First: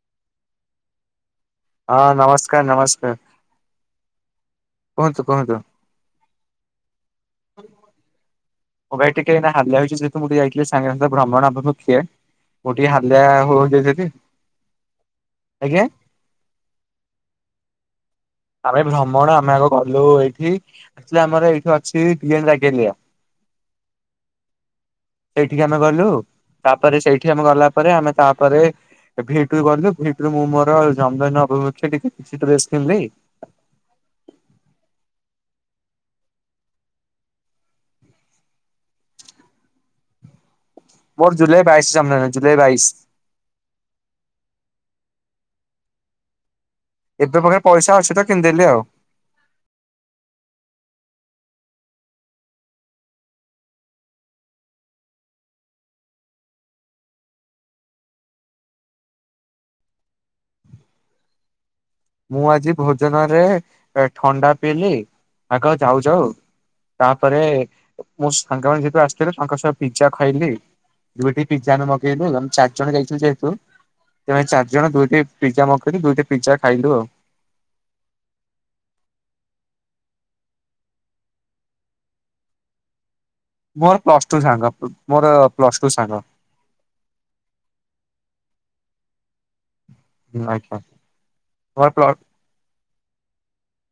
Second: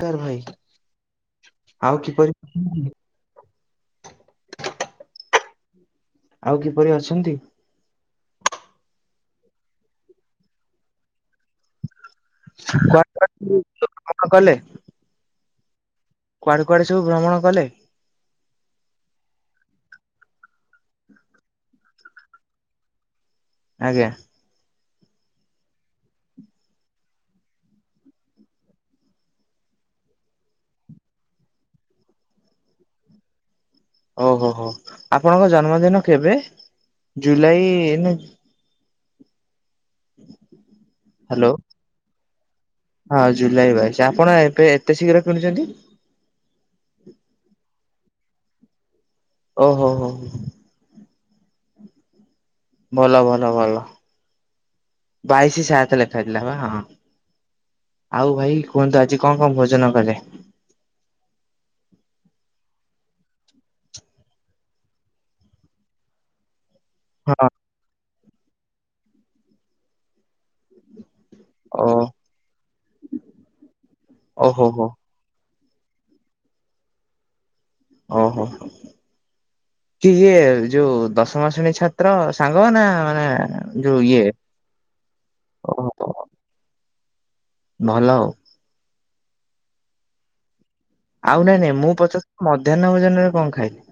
ତାର ଭାଇ ଆଉ ହଁ ନମସ୍କାର କିପରି ନମସ୍କାର କୁହନ୍ତୁ କୁହନ୍ତୁ। ଆଉ କିପରି ଅଛନ୍ତି? ମୁଁ ଭାଇ ଟିକେ ଏଇନା ହାଲିଆ ହେଇଛି ଯେହେତୁ ମୁଁ ଟିକେ ଯାଇଥିଲି ସାଙ୍ଗ ସାଥିରେ ଭ୍ରମଣ ମୁଁ ଟିକେ କୁଆଡେ ହାଲିଆ କୁଆଡେ ସବୁ ହୋଇଛି ସେଠି ଭ୍ରମଣ କଲେ? ଆଜ୍ଞା। କୁଆଡେ କୁଆଡେ ସବୁ ଭ୍ରମଣ କଲେ? ଆମେ ଭ୍ରମଣ ଆମେ ଆଗ ଗଲୁ ଏଇଠି ଥିଲେ ଆମର ଏଇଠି ଅଛି ଡି ଏନ୍ ରେଗାଲିଆ। ଆଜ୍ଞା। ସେଇଠିକି ଆମେ ଗଲୁ ତାପରେ ସେଇଠି ଆମେ ଗଲା ପରେ ଆମେ ତାପରେ ଏ ଭିଟୁ ଗଲୁ ଭିଟୁ ମୁଁ ମୋର ଜନ୍ମ ଦିନ ଅବସରେ ଟିକେ କିଛି ଡ୍ରେସ କିଣିଲି। ଓହୋ ହୋ ଆପଣଙ୍କ ଜନ୍ମଦିନ କେବେ ଜୁଲାଇ ହୁଁ [inaudible] ମୋର ଜୁଲାଇ ବାଇଶି ଜନ୍ମ ଦିନ ଜୁଲାଇ ବାଇଶି। ହଁ ଜୁଲାଇ ବାଇଶ ଆପଣ ଏବେ ଏତେ ଶୀଘ୍ର କିଣୁଛନ୍ତି? ଏବେ ମୋ ପାଖରେ ପଇସା ଅଛି ତ କିଣିଦେଲି ଆଉ। ଓ ହୋ ହୋ। ଭଲ ଭଲ ଭଲ ବାଇଶି ସାତ ଲେଖାହେଇଥିଲା ପା ହଁ। ଆଉ ଭାଇ କୁହନ୍ତୁ ଆଜି କଣ କଣ ଭୋଜନ କଲେ? ମୁଁ ଆଜି ଭୋଜନରେ ଥଣ୍ଡା ପିଇଲି ଆଗ ଯାଉ ଯାଉ ତାପରେ ହଁ ମୋ ସାଙ୍ଗମାନେ ଯେହେତୁ ଆସିଥିଲେ ତାଙ୍କ ସହ ପିଜା ଖାଇଲି। ଦୁଇଟି ଓ ପିଜାରୁ ମଗେଇଲୁ ଆମେ ଚାରି ଜଣ ଯାଇଥିଲୁ ଯେହେତୁ ତେଣୁ ଓହୋ ଚାରି ହୋ ଜଣ ଦୁଇଟି ପିଜା ମଗେଇକି ଦୁଇଟି ପିଜା ଖାଇଲୁ ଆଉ। ଓ ହୋ। କି ଇଏ ଯୋଉ ଦଶମ ଶ୍ରେଣୀ ଛାତ୍ର ସାଙ୍ଗ ନା ମାନେ ଯୋଉ ମୋର ଇଏ ପ୍ଲସ ଟୁ ସାଙ୍ଗ ମୋର ପ୍ଲସ ଟୁ ଓହୋ ସାଙ୍ଗ। ଭଲ ଆଉ। ଆଜ୍ଞା। ଆଉ ନାଇଁ ନାଇଁ ମୋର ମୁଁ ପ୍ଲ ପଚାରିଥିଲି ମଧ୍ୟାହ୍ନ ଭୋଜନରେ କଣ ଖାଇଲେ?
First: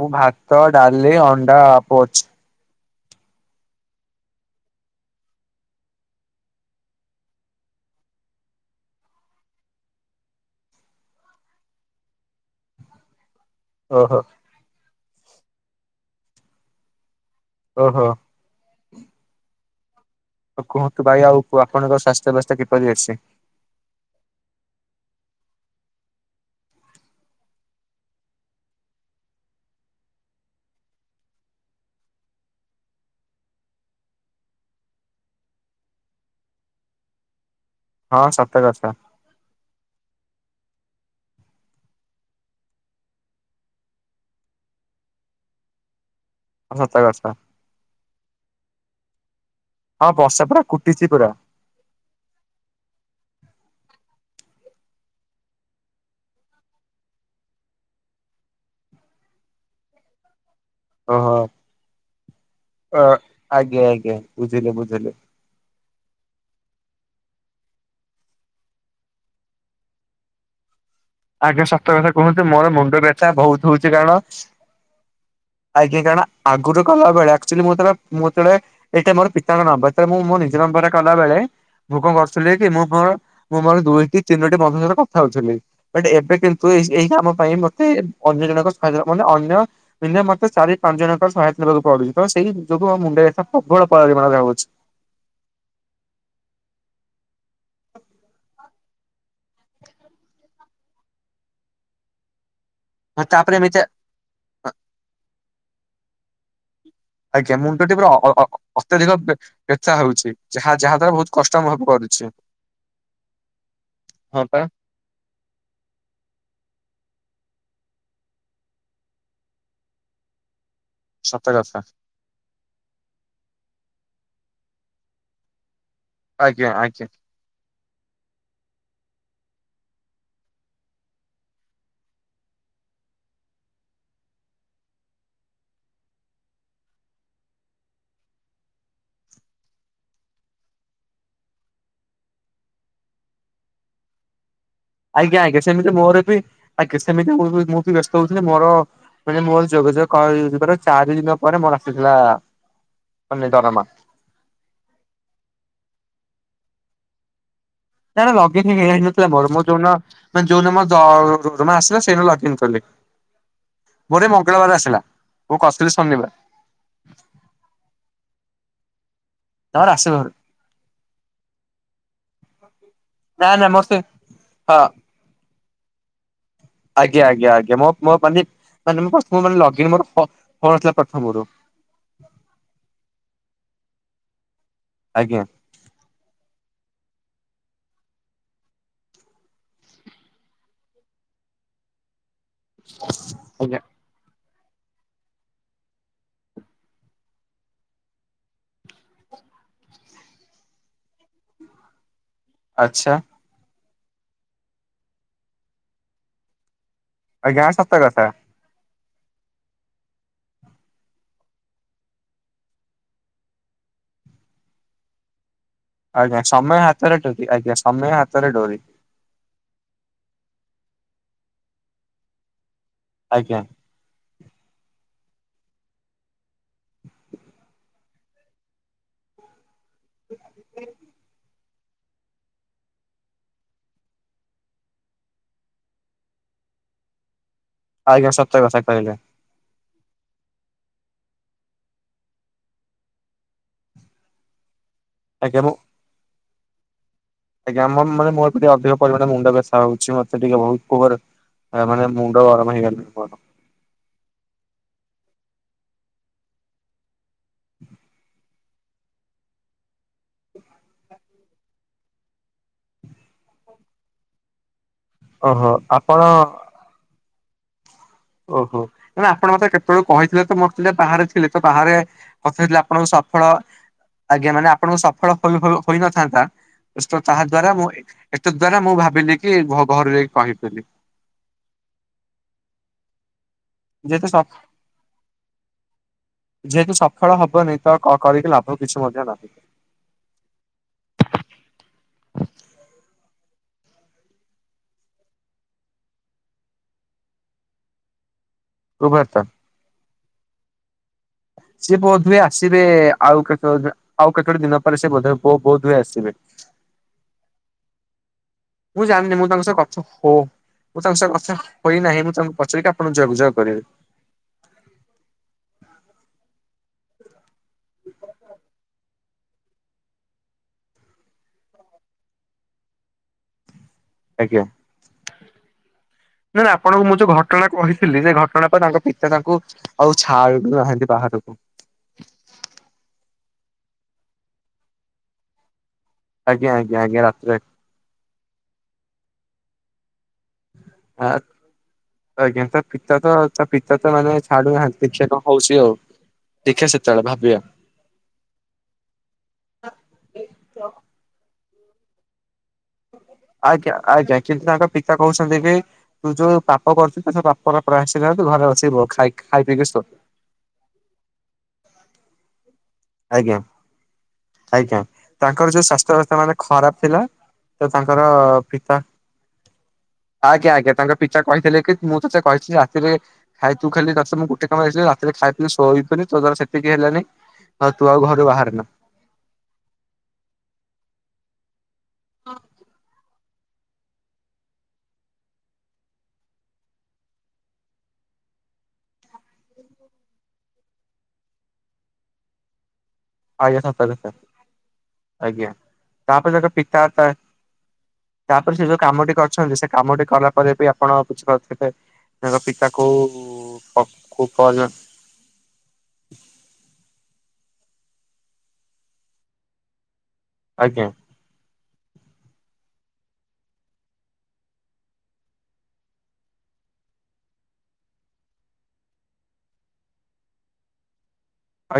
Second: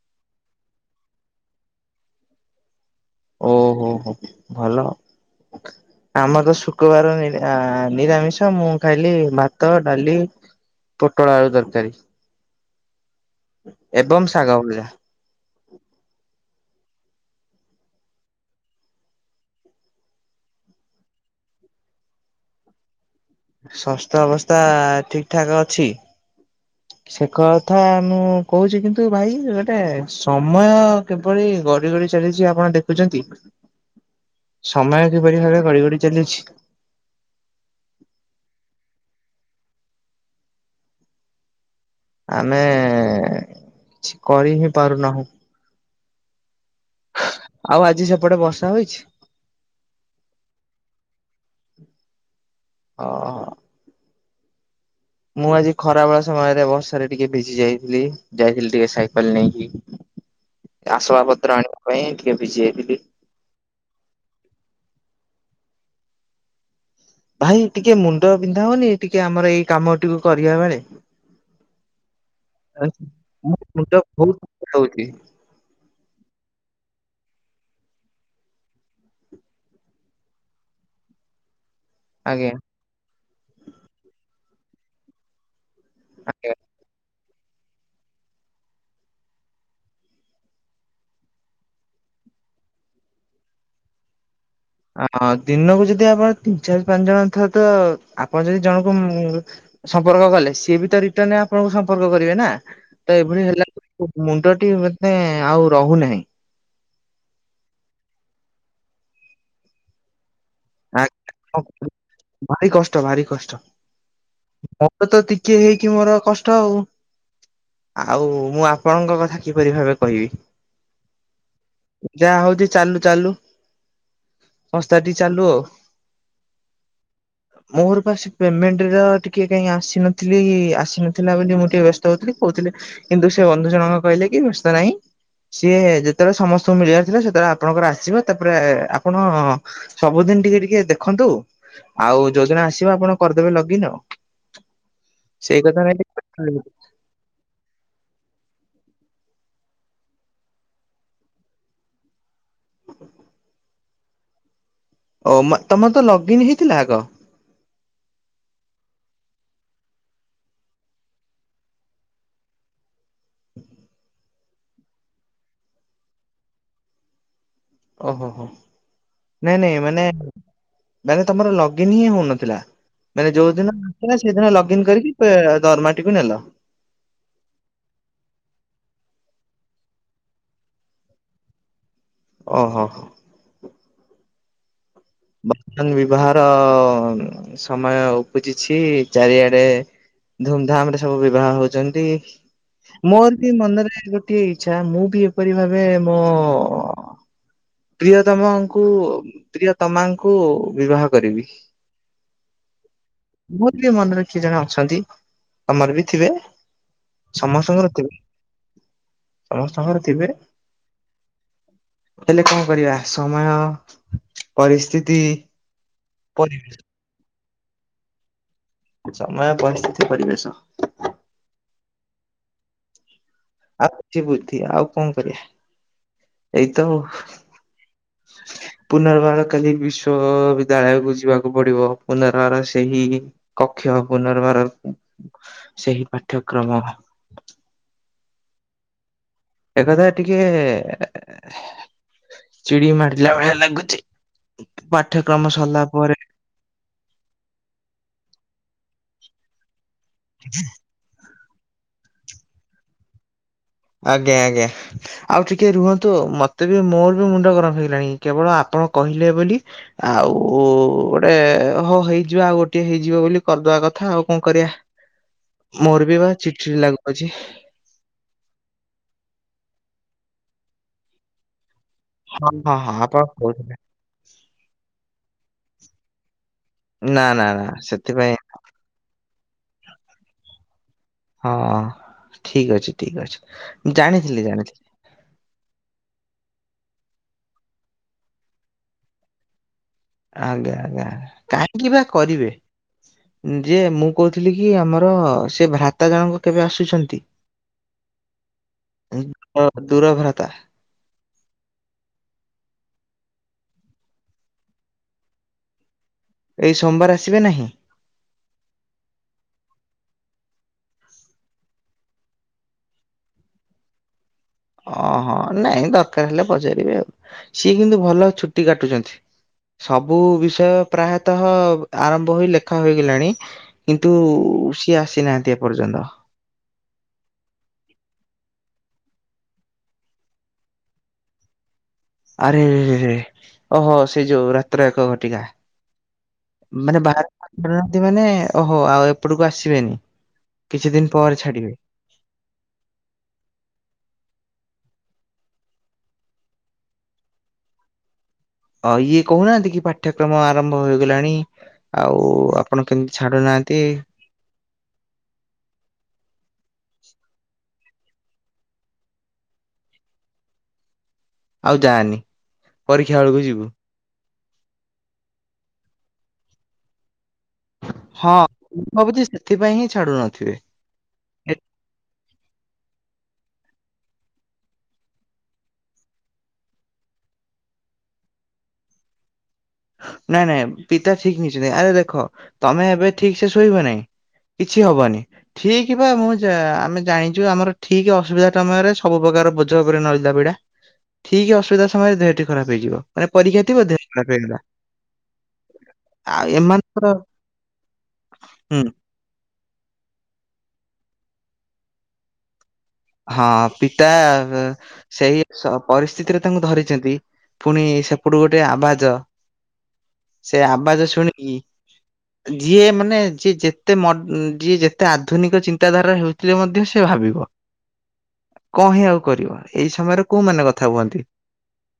ମୁଁ ଭାତ ଡାଲି ଅଣ୍ଡା ପୋଚ୍। ଓ ହୋ ହୋ ଭଲ। ହ [inaudible] ଆମର ତ ଶୁକ୍ରବାର ଆ ନିରାମିଷ ମୁଁ ଖାଇଲି ଭାତ ଡାଲି ପୋଟଳ ଆଳୁ ତରକାରୀ। ଓହୋ ଏବଂ ଶାଗ ଭଜା। ଓହୋ। ଆଉ କୁହନ୍ତୁ ଭାଇ ଆଉ ଆପଣଙ୍କର ସ୍ୱାସ୍ଥ୍ୟ ବ୍ୟବସ୍ଥା କିପରି ଅଛି? ସ୍ୱାସ୍ଥ୍ୟ ଅବସ୍ଥା ଠିକ ଠାକ୍ ଅଛି। ସେ କଥା ମୁଁ କହୁଛି କିନ୍ତୁ ଭାଇ ଗୋଟେ ସମୟ କିଭଳି ଗଡି ଗଡି ଚାଲିଛି ଆପଣ ଦେଖୁଛନ୍ତି? [unintelligible] ସମୟ କିପରି ଭାବେ ଗଡି ଗଡି ଚାଲିଛି। ହଁ ସତକଥା। ଆମେ କିଛି କରି ହିଁ ପାରୁନାହୁଁ। ହ ସତକଥା। ଆଉ ଆଜି ସେପଟେ ବର୍ଷା ହୋଇଛି? ହଁ ବର୍ଷା ପୁରା କୁଟିଛି ପୁରା। ହଁ। ମୁଁ ଆଜି ଖରା ବ ସମୟରେ ବର୍ଷାରେ ଟିକେ ଭିଜି ଯାଇଥିଲି ଯାଇଥିଲି ଟିକେ ସାଇକେଲ ନେଇକି। ବ ଆସବା ପତ୍ର ଆଣିବା ପାଇଁ ଟିକେ ଭିଜି ଯାଇଥିଲି। ଅ ଆଜ୍ଞା ଆଜ୍ଞା ବୁଝିଲେ ବୁଝିଲେ। ଭାଇ ଟିକେ ମୁଣ୍ଡ ପିନ୍ଧା ହଉନି ଟିକେ ଆମର ଏଇ କାମ କୁ କରିବା ବେଳେ? ଆଗ ସତ କଥା କୁହନ୍ତୁ ମୋର ମୁଣ୍ଡ ବ୍ୟଥାା ମୋ ବହୁତ ହଉଛି ମୁଣ୍ଡ କାରଣ ବହୁତ ବିନ୍ଧା ହଉଛି ଆଜ୍ଞା କାରଣ ଆଗରୁ ଗଲାବେେଳେ ଆକ୍ଚୁଆଲି ମୁଁ ତଳେ ମୁଁ ତଳେ ଏଇଟା ମୋର ପିତାଙ୍କ ନମ୍ବର୍। ଯେତେବେଳେ ମୁଁ ମୋ ନିଜ ନମ୍ବରେ କଲାବେେଳେ ମୁୁ କଣ ଆଜ୍ଞା କରୁଥିଲି କି ମୁଁ ମୋର ମୁଁ ମୋର ଦୁଇଟି ତିନୋଟି ମଧ ସହିତ କଥା ହଉଥିଲି। [unintelligible] ଏବେ ଆଜ୍ଞା। କିନ୍ତୁ ଏ ଏଇ କାମ ପାଇଁ ମତେ ଅନ୍ୟ ଜଣଙ୍କ ସହା ମାନେ ଅନ୍ୟ ପନ୍ଧା ମତେ ଚାରି ପାଞ୍ଚ ଜଣଙ୍କର ସହାୟତା ନେବାକୁ ପଡୁଛି। ତ ସେଇ ଯୋଗୁ ଆ ମୁଣ୍ଡରେ ଏ ପ୍ରବଳ ପରିମାଣରେ ରଉଛି। ଆ ଦିନକୁ ଯଦି ଆପଣ ତିନି ଚାରି ପାଞ୍ଚ ଜଣ ଥାଏ ତ ଆପଣ ଯଦି ଜଣଙ୍କୁ ସମ୍ପର୍କ କଲେ ସିଏ ବି ତ ରିଟର୍ଣ ଆପଣଙ୍କୁ ସମ୍ପର୍କ କରିବେ ନା। ତ ହଁ ଏଭଳି ତାପରେ ହେଲା ଏମିତି ମୁଣ୍ଡଟି ମତେ ଆଉ ରହୁନାହିଁ। ଆଜ୍ଞା ମୁଣ୍ଡଟି ପୁରା ଅତ୍ୟଧିକ ବ୍ୟଥା ହଉଛି। ଯାହା ଯାହା ଦ୍ଵାରା ବହୁତ କଷ୍ଟ ଅନୁଭବ କରୁଛି। ଭାରି କଷ୍ଟ ଭାରି କଷ୍ଟ। ହଁ ପା ମୋର ତ ଟିକେ ହେଇକି ମୋର କଷ୍ଟ ଆଉ। ଆଉ ମୁଁ ଆପଣଙ୍କ କଥା କିପରି ଭାବେ କହିବି। ସତ କଥା। ଯାହା ହଉଛି ଚାଲୁ ଚାଲୁ ସଂସ୍ଥାଟି ଚାଲୁ ଆଉ। ଆଜ୍ଞା ଆଜ୍ଞା। ମୋର ପା ପେମେଣ୍ଟର କିଏ କାଇହିଁ ଆସିନଥିଲି ଆସି ନଥିଲା ବୋଲି ମୁଁ ଟିକେ ବ୍ୟସ୍ତ ହଉଥିଲି କହୁଥିଲି କିନ୍ତୁ ସେ ବନ୍ଧୁ ଜଣଙ୍କ କହିଲେ କି ବ୍ୟସ୍ତ ନାହିଁ। ସିଏ ଯେତେବେଳେ ସମସ୍ତଙ୍କୁ ମିଳିବାର ଥିଲା ସେତେବେଳେ ଆପଣଙ୍କର ଆସିବ ତାପରେ ଆପଣ ସବୁଦିନ ଟିକେ ଟିକେ ଦେଖନ୍ତୁ ଆଉ ଯୋଜନା ଆସିବ ଆପଣ କରିଦେବେ ଲଗିନ୍ ଆଉ। ଆଜ୍ଞା ସେଇ ଆଜ୍ଞା କଥା ସେମିତି ନାଇଁ ମୋର ବି ଆଜ୍ଞା ସେମିତି ମୁ ମୁଁ ବି ବ୍ୟସ୍ତ ହଉଥିଲି ମୋର ମାନେ ମୋର ଯୋଗ ଯୋଗିବାର ଚାରି ଦିନ ପରେ ମୋର ଆସିଥିଲା ମାନେ ଦରମା। ଓ ତମର ତ ଲଗ୍ଇନ୍ ହେଇଥିଲା ଆଗ? ନା ଲଗିନ୍ ହେଇନଥିଲା ମୋର ମୋ ଯୋଉନ ମାନେ ଯୋଉନମ ମୋର ଆସିଲା ସେଇନ ଲଗିନ କଲି। ପରେ ମଙ୍ଗଳବାର ଆସିଲା ମୁଁ କଥିଲି ଶନିବାର। ଓହୋ ହୋ ନାଇଁ ନାଇଁ ତମର ମାନେ ଆସିବ ମାନେ ତମର ଲଗଇନ ହିଁ ହଉନଥିଲା ମାନେ ନା ଯୋଉ ନା ଦିନ ମୋର ସେ ଆସଥିଲା ସେଇଦିନ ଲଗ ହଁ ଇନ କରିକି [unintelligible] ଦରମାଟିକୁୁ ନେଲ। ଆଜ୍ଞା ଆଜ୍ଞା ଆଜ୍ଞା ମ ମୋ ମାନେ ମାନେ ମୋର ଲଗଇନ୍ ମୋର ହୋଉନଥିଲା ଥିଲା ପ୍ରଥମରୁ। ଓହୋ ହୋ। ଆଜ୍ଞା। ବିବାହର ସମୟ ଉପୁଜିଛି ଚାରିଆଡେ। ଧୁମଧାମ ରେ ସବୁ ବିବାହ ହଉଛନ୍ତି ମୋର ବି ଆଜ୍ଞା। ମନରେ ଗୋଟେ ଗୋଟେ ଇଚ୍ଛା ମୁଁ ବି ଏପରି ଭାବେ ମୋ ପ୍ରିୟତମଙ୍କୁ ତମାଙ୍କୁ ବିବାହ କରିବି। ଆଚ୍ଛା। ମୋର ବି ମନରେ କିଏ ଜଣେ ଅଛନ୍ତି, ତମର ବି ଥିବେ? ଆଜ୍ଞା ସମସ୍ତଙ୍କର ସତ ଥିବେ, କଥା ଆଉ ତମର ଥିବେ। ହେଲେ କଣ କରିବା ସମୟ ପରିସ୍ଥିତି ଆଜ୍ଞା ପରିବେଶ ସମୟ ହାତରେ ଡୋରି ଆଜ୍ଞା ସମୟ ହାତରେ ଡୋରି। ସମୟ ପରିସ୍ଥିତି ପରିବେଶ ଆଜ୍ଞା। ଆଉ କିଛି ବୁଦ୍ଧି ଆଉ କଣ କରିବା ଏଇତ ପୁନର୍ବାର କାଲି ବିଶ୍ଵବିଦ୍ୟାଳୟକୁ ଯିବାକୁ ପଡିବ ପୁନର୍ବାର ସେହି କକ୍ଷ ପୁନର୍ବାର ସେହି ପାଠ୍ୟକ୍ରମ। ଆଜ୍ଞା ସତ କଥା କହିଲେ। ଏକ କଥା ଟିକେ ଚିଡି ମାରିଲା ଭଳିଆ ଲାଗୁଛି। ପାଠ୍ୟକ୍ରମ ଆଜ୍ଞା ମୁଁ ସରିଲା ପରେ ବି ଆଜ୍ଞା ମୋର ମାନେ ମୋର ଟିକେ ଅଧିକ ପରିମାଣରେ ମୁଣ୍ଡ ବ୍ୟଥା ହଉଛି ମତେ ଟିକେ ବହୁତ [unintelligible] ଆ ମାନେ ମୁଣ୍ଡ ଗରମ ହେଇଗଲେ ପ ଆଜ୍ଞା ଆଜ୍ଞା। ଆଉ ଟିକେ ରୁହନ୍ତୁ ମତେ ବି ମୋର ବି ମୁଣ୍ଡ ଗରମ ହେଇଗଲାଣି କେବଳ ଆପଣ କହିଲେ ବୋଲି ଆଉ ଗୋଟେ ହଉ ହେଇଯିବ ଆଉ ଗୋଟିଏ ହେଇଯିବ ବୋଲି କରିଦବା କଥା ଆଉ କଣ କରିବା। ଓହୋ ମୋର ବି ଆପଣ ବା ଚିଡ଼ି ଚିଡି ଲାଗୁଅଛି। ଓହୋ! ଆପଣ ମତେ କେତେବେଳୁ କହିଥିଲେ ତ ମୁଁ ଟିକେ ବାହାରେ ଥିଲେ ତ ବାହାରେ ହଁ କଥା ହଁ ହେଇଥିଲା ହଁ ଆପଣଙ୍କୁ ଆପଣ ସଫଳ କହୁଥିଲେ। ଆଜ୍ଞା! ମାନେ ଆପଣଙ୍କୁ ସଫଳ ଖୋଲୁ ଖୋଲୁ ହୋଇନଥାନ୍ତା। ନା [unintelligible] ନା ନା ତାହାଦ୍ଵାରା ମୁଁ ସେଥିପାଇଁ ଏତତ୍ ଦ୍ଵାରା ମୁଁ ଭାବିଲି କି ଘରୁ ଯାଇକି କହିବି ବୋଲି ହଁ, ଠିକ ଅଛି ଠିକ ଅଛି। ଯେତେ ଜାଣିଥିଲି ସ ଜାଣିଥିଲି ଯେହେତୁ ସଫଳ ହବନି ତ କ-କରିକି ଲାଭ କିଛି ମଧ୍ୟ ନାହିଁ। ଆଜ୍ଞା ଆଜ୍ଞା କାହିଁକି ବା କରିବେ ଯେ ମୁଁ କହୁଥିଲି କି ଆମର ସେ ଭ୍ରାତା ଜଣକ କେବେ ଆସୁଛନ୍ତି? ରୁଭ ଅ ଦୂର ଭ୍ରାତା ସିଏ ବୋଧହୁଏ ଆସିବେ ଆଉ କେତ ଆଉ କେତୋଟି ଦିନ ପରେ ସେ ବୋଧ ବୋଧହୁଏ ଆସିବେ। ଏଇ ସୋମବାର ଆସିବେ ନାହିଁ? ମୁଁ ଜାଣିନି ମୁଁ ତାଙ୍କ ସହ କଥା ହୋ ମୁଁ ତାଙ୍କ ସହ କଥା ହୋଇନାହିଁ ମୁଁ ତାଙ୍କୁ ପଚାରିକି ଆପଣ ଯଗଯଗ କରିବି। ହଁ ହଁ ନାଇଁ ଦରକାର ହେଲେ ପଚାରିବେ ଆଉ ସିଏ କିନ୍ତୁ ଭଲ ଛୁଟି କାଟୁଛନ୍ତି। ସବୁ ବିଷୟ ପ୍ରାୟତଃ ଆରମ୍ଭ ହୋଇ ଲେଖା ହୋଇଗଲାଣି କିନ୍ତୁ ଆଜ୍ଞା। ସିଏ ଆସିନାହାନ୍ତି ଏପର୍ଯ୍ୟନ୍ତ। ନା, ନା ଆପଣଙ୍କୁ ମୁଁ ଯୋଉ ଘଟଣା କହିଥିଲି ସେ ଘଟଣା ପାଇଁ ତାଙ୍କ ପିତା ତାଙ୍କୁ ଆଉ ଛା ଡୁ ନାହାନ୍ତି ବାହାରକୁ ଆରେରେ ଓହୋ! ସେଇ ଯୋଉ ରାତ୍ର ଏକ ଘଟିକା। ଆଜ୍ଞା ଆଜ୍ଞା ମାନେ ଆଜ୍ଞା ରାତିରେ ବାହାରନ୍ତି ମାନେ ଓହୋ! ଆଉ ଏପଟକୁ ଆସିବେନି କିଛି ଦିନ ପରେ ଛାଡିବେ। ଆଜ୍ଞା! ତା ପିତା ତ ତା ପିତା ତ ମାନେ ଛାଡୁନାହାନ୍ତି ଦେଖିବା କଣ ହଉଛି ଆଉ? ଦେଖିବା ସେତେବେଳେ ଭାବିବା। ଇଏ କହୁନାହାନ୍ତି କି ପାଠ୍ୟକ୍ରମ ଆରମ୍ଭ ହୋଇଗଲାଣି ଆଉ ଆପଣ କେମିତି ଛାଡୁନାହାନ୍ତି ଆଜ୍ଞା! ଆଜ୍ଞା! କିନ୍ତୁ ତାଙ୍କ ପିତା କହୁଛନ୍ତି କି ତୁ ଯୋଉ ପାପା କରୁଚୁ ପାପ ପ୍ରାୟଶ୍ଚିତ ତୁ ଘରେ ବସି ବ ଖାଇ ଖାଇ ପିଇକି ଶୋ ଆଉ ଯାନି ପରୀକ୍ଷା ବେଳକୁ ଆଜ୍ଞା। ଯିବୁ। ଆଜ୍ଞା! ତାଙ୍କର ଯୋଉ ସ୍ୱାସ୍ଥ୍ୟବସ୍ତା ମାନେ ଖରାପ ଥିଲା। ତ ତାଙ୍କର ହଁ ମୁଁ ପିତା ଭାବୁଛି ସେଥିପାଇଁ ହିଁ ଛାଡୁ ନଥିବେ ଆଜ୍ଞା ଆଜ୍ଞା ତାଙ୍କ ପିତା କହିଥିଲେ କି ମୁଁ ତତେ କହିଥିଲି ରାତିରେ ଖାଇ ତୁ ଖାଲି ତତେ ମୁଁ ବାସ ଗୋଟେ କାମ ଆସିଲି ରାତିରେ ଖାଇ ପିଇ ଶୋଇବିନି ତୋ ଦ୍ଵାରା ସେତିକି ହେଲାନି। ହଁ ତୁ ଆଉ ଘରୁ ବାହାରେ ନା। ନାଇଁ ନାଇଁ ପିତା ଠିକ ନେଇଚନ୍ତି ଆରେ ଦେଖ ତମେ ଏବେ ଠିକସେ ଶୋଇବ ନାଇଁ। କିଛି ହବନି। ଠିକ ପା ମୁଁ ଜା ଆମେ ଜାଣିଚୁ ଆମର ଠିକ ଅସୁବିଧା ସମୟରେ ସବୁ ପ୍ରକାର ପୋ ଝ ଓପରେ ନଳିତା ବିଡା ଠିକ ଅସୁବିଧା ସମୟରେ ଦେହଟି ଖରାପ ହେଇଯିବ ମାନେ ପରୀକ୍ଷା ଆଜ୍ଞା ଥିବ ସତ ଦେହ କଥା ଖରାପ ହେଇଗଲା। ଆଜ୍ଞା ଆଉ ତାପରେ ତାଙ୍କ ପିତା ଏମାନଙ୍କର ମାତା ତାପରେ ହୁଁ ସେ ଯୋଉ କାମଟି କରିଛନ୍ତି ସେ କାମଟି କଲା ପରେ ବି ଆପଣ ବୁଝି ପାରୁଥିବେ ତାଙ୍କ ପିତା କୋଉ ହଁ ପିତା କୋଉ ଏବେ ପରି ସେହି ସ ପରିସ୍ଥିତିରେ ତାଙ୍କୁ ଧରିଚନ୍ତି ଫୁଣି ସେପଟୁ ଗୋଟେ ଆବାଜ ସେ ଆଜ୍ଞା ଆବାଜ ଶୁଣି ଇ [inaudible] ଯିଏ ମାନେ ଯିଏ ଯେତେ ମ ଉଁ ଯିଏ ଯେତେ ଆଧୁନିକ ଚିନ୍ତାଧାରାର ହୋଉଥିଲେ ମଧ୍ୟ ସେ ଭାବିବ। କଁ ହିଁ ଆଉ କରିବ ଏଇ ସମୟରେ କୋଉମାନେ କଥା ହୁଅନ୍ତି?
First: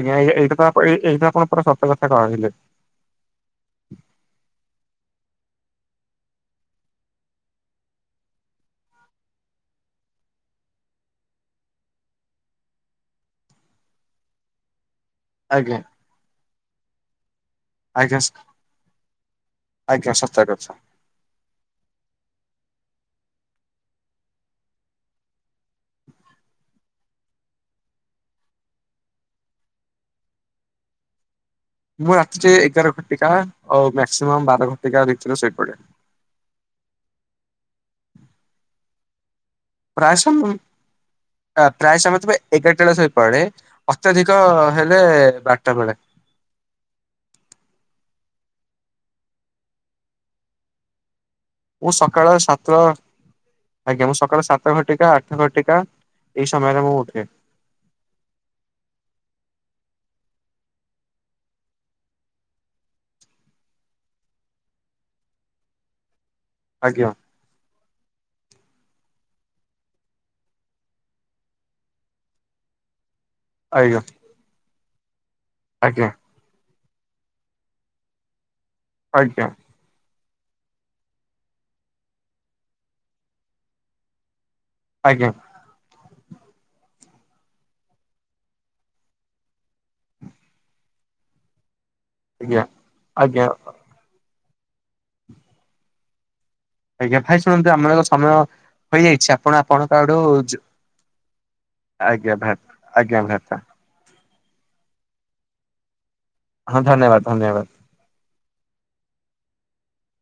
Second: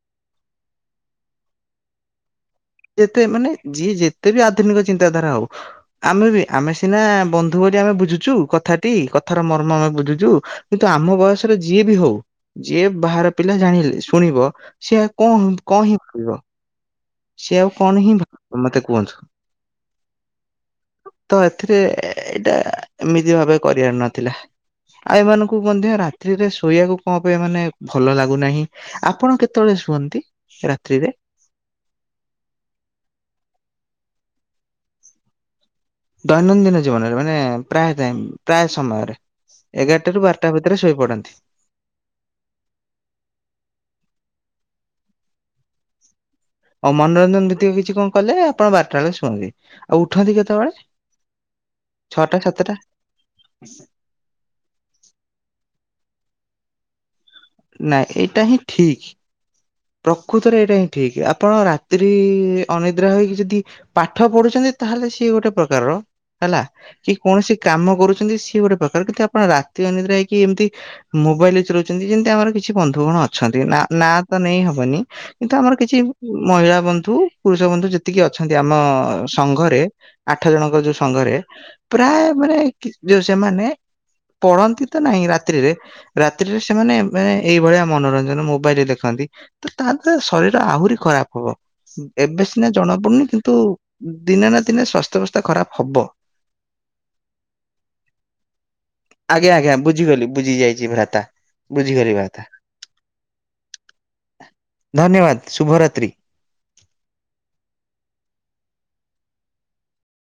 ଆଜ୍ଞା ଇଏ ଏଇଟା ତ ଆପ ଏ ଏଇଟା ଆପଣ ପୁରା ସତ କଥା କହିଲେ। ଯେତେ ମାନେ ଯିଏ ଯେତେ ବି ଆଧୁନିକ ଚିନ୍ତାଧାରା ହୋଉ ଆମେ ବି ଆମେ ସିନା ବନ୍ଧୁ ବୋଲି ଆମେ ବୁଝୁଚୁ କଥାଟି କଥାର ମର୍ମ ଆମେ ବୁଝୁଚୁ କିନ୍ତୁ ଆମ ବୟସର ଯିଏ ବି ହୋଉ ଯିଏ ବାହାର ପିଲା ଜାଣିଲେ ଶୁଣିବ ସିଏ ଆଉ କଣ ହେମତି ଆଜ୍ଞା କଣ ହିଁ କହିବ? ସିଏ ଆଉ କଣ ହିଁ ଆଜ୍ଞା ଭା ମତେ କୁହନ୍ତୁ? ଆଜ୍ଞା ସତ କଥା। ତ ଏଥିରେ ଏଇଟା ଏମିତି ଭାବେ କରିିବାର ନଥିଲା। ଆଉ ଏମାନଙ୍କୁ ମଧ୍ୟ ରାତ୍ରିରେ ଶୋଇବାକୁ କଣ ପାଇଁ ମାନେ ଭଲ ଲାଗୁନାହିଁ। ଆପଣ କେତୋଳେ ଶୁଅନ୍ତି ରାତ୍ରିରେ? ମୁଁ ରାତିରେ ଏଗାର ଘଟିକା ଆଉ ମକ୍ସିମମ୍ ବାର ଘଟିକା ଭିତରେ ଶୋଇପଡେ। ଦୈନନ୍ଦିନ ଜୀବନରେ ମାନେ ପ୍ରାୟ ଟାଇମ୍ ପ୍ରାୟ ସମୟରେ? ପ୍ରାୟ ଏଗାରଟାରୁ ସମ ବାରଟା ଭିତରେ ଶୋଇପଡ଼ନ୍ତି? ଆ ପ୍ରାୟେ ସମୟ ତ ପୁରା ଏଗାରଟା ବେଳେ ଶୋଇପଡେ ଅତ୍ୟଧିକ ହେଲେ ବାରଟା ବେଳେ। ଆଉ ମନୋରଞ୍ଜନ ଭିତ୍ତିକ କିଛି କଣ କଲେ ଆପଣ ବାରଟା ବେଳେ ଶୁଅନ୍ତି ଆଉ ଉଠନ୍ତି କେତେବେଳେ? ମୁଁ ସକାଳ ସାତଟା ଆଜ୍ଞା ମୁଁ ସକାଳ ସାତ ସାତ ଘଟିକା ଆଠ ଘଟିକା ଏଇ ସମୟରେ ମୁଁ ଉଠେ। ନାଇଁ ଏଇଟା ହିଁ ଠିକ। ପ୍ରକୃତରେ ଏଇଟା ହିଁ ଠିକ ଆପଣ ରାତ୍ରି ଅନିଦ୍ରା ହୋଇକି ଯଦି ପାଠ ପଢୁଚନ୍ତି ତାହେଲେ ସିଏ ଗୋଟେ ପ୍ରକାରର ହେଲା ଆଜ୍ଞା କି କୌଣସି କାମ କରୁଚନ୍ତି ସିଏ ଗୋଟେ ପ୍ରକାର କିନ୍ତୁ ଆପଣ ରାତି ଅନିଦ୍ରା ହେଇକି ଏମତି ମୋବାଇଲି ଚଲୋଉଚନ୍ତି ଯେନ୍ ତି ଆମର କିଛି ବନ୍ଧୁଗଣ ଅଛନ୍ତି ନାଆ ଆଜ୍ଞା ନାଆ ତ ନେଇ ହବନି କିନ୍ତୁ ଆମର କିଛି ଆଜ୍ଞା ମହିଳା ବନ୍ଧୁ ପୁରୁଷ ବନ୍ଧୁ ଯେତିକି ଅଛନ୍ତି ଆମ ଆଜ୍ଞା ସଂଘରେ ଆଠ ଜଣଙ୍କ ଯୋଉ ସଂଘରେ ପ୍ରାୟ ମାନେ କି ଯୋଉ ସେମାନେ ପଢନ୍ତି ତ ନାଇଁ ଆଜ୍ଞା ରାତ୍ରିରେ ରାତ୍ରିରେ ସେମାନେ ମାନେ ଏଇଭଳିଆ ମନୋରଞ୍ଜନ ମୋବାଇଲ ଦେଖନ୍ତି ତ ତା ଦ୍ଵାରା ଶରୀର ଆହୁରି ଖରାପ ହବ। ଏବେ ଆଜ୍ଞା ସିନା ଜଣାପଡୁନି ଆଜ୍ଞା କିନ୍ତୁ ଦିନେ ନା ଦିନେ ସ୍ୱାସ୍ଥ୍ୟ ଅବସ୍ଥା ଖରାପ ହବ। ଆଜ୍ଞା ଭାଇ ଶୁଣନ୍ତୁ ଆମର ଏକ ସମୟ ହୋଇଯାଇଛି ଆଜ୍ଞା ଆପଣ ଆଜ୍ଞା ଆପଣଙ୍କ ଆଡୁ ବୁଝିଗଲି ବୁଝି ଯୁ ଯାଇଛି ଭ୍ରାତା ବୁଝିଗଲି ଆଜ୍ଞା ଭ୍ରାତା ଭ୍ରା ଆଜ୍ଞା ଭ୍ରତା। ଧନ୍ୟବାଦ ଶୁଭରାତ୍ରି। ହଁ ଧନ୍ୟବାଦ ଧନ୍ୟବାଦ।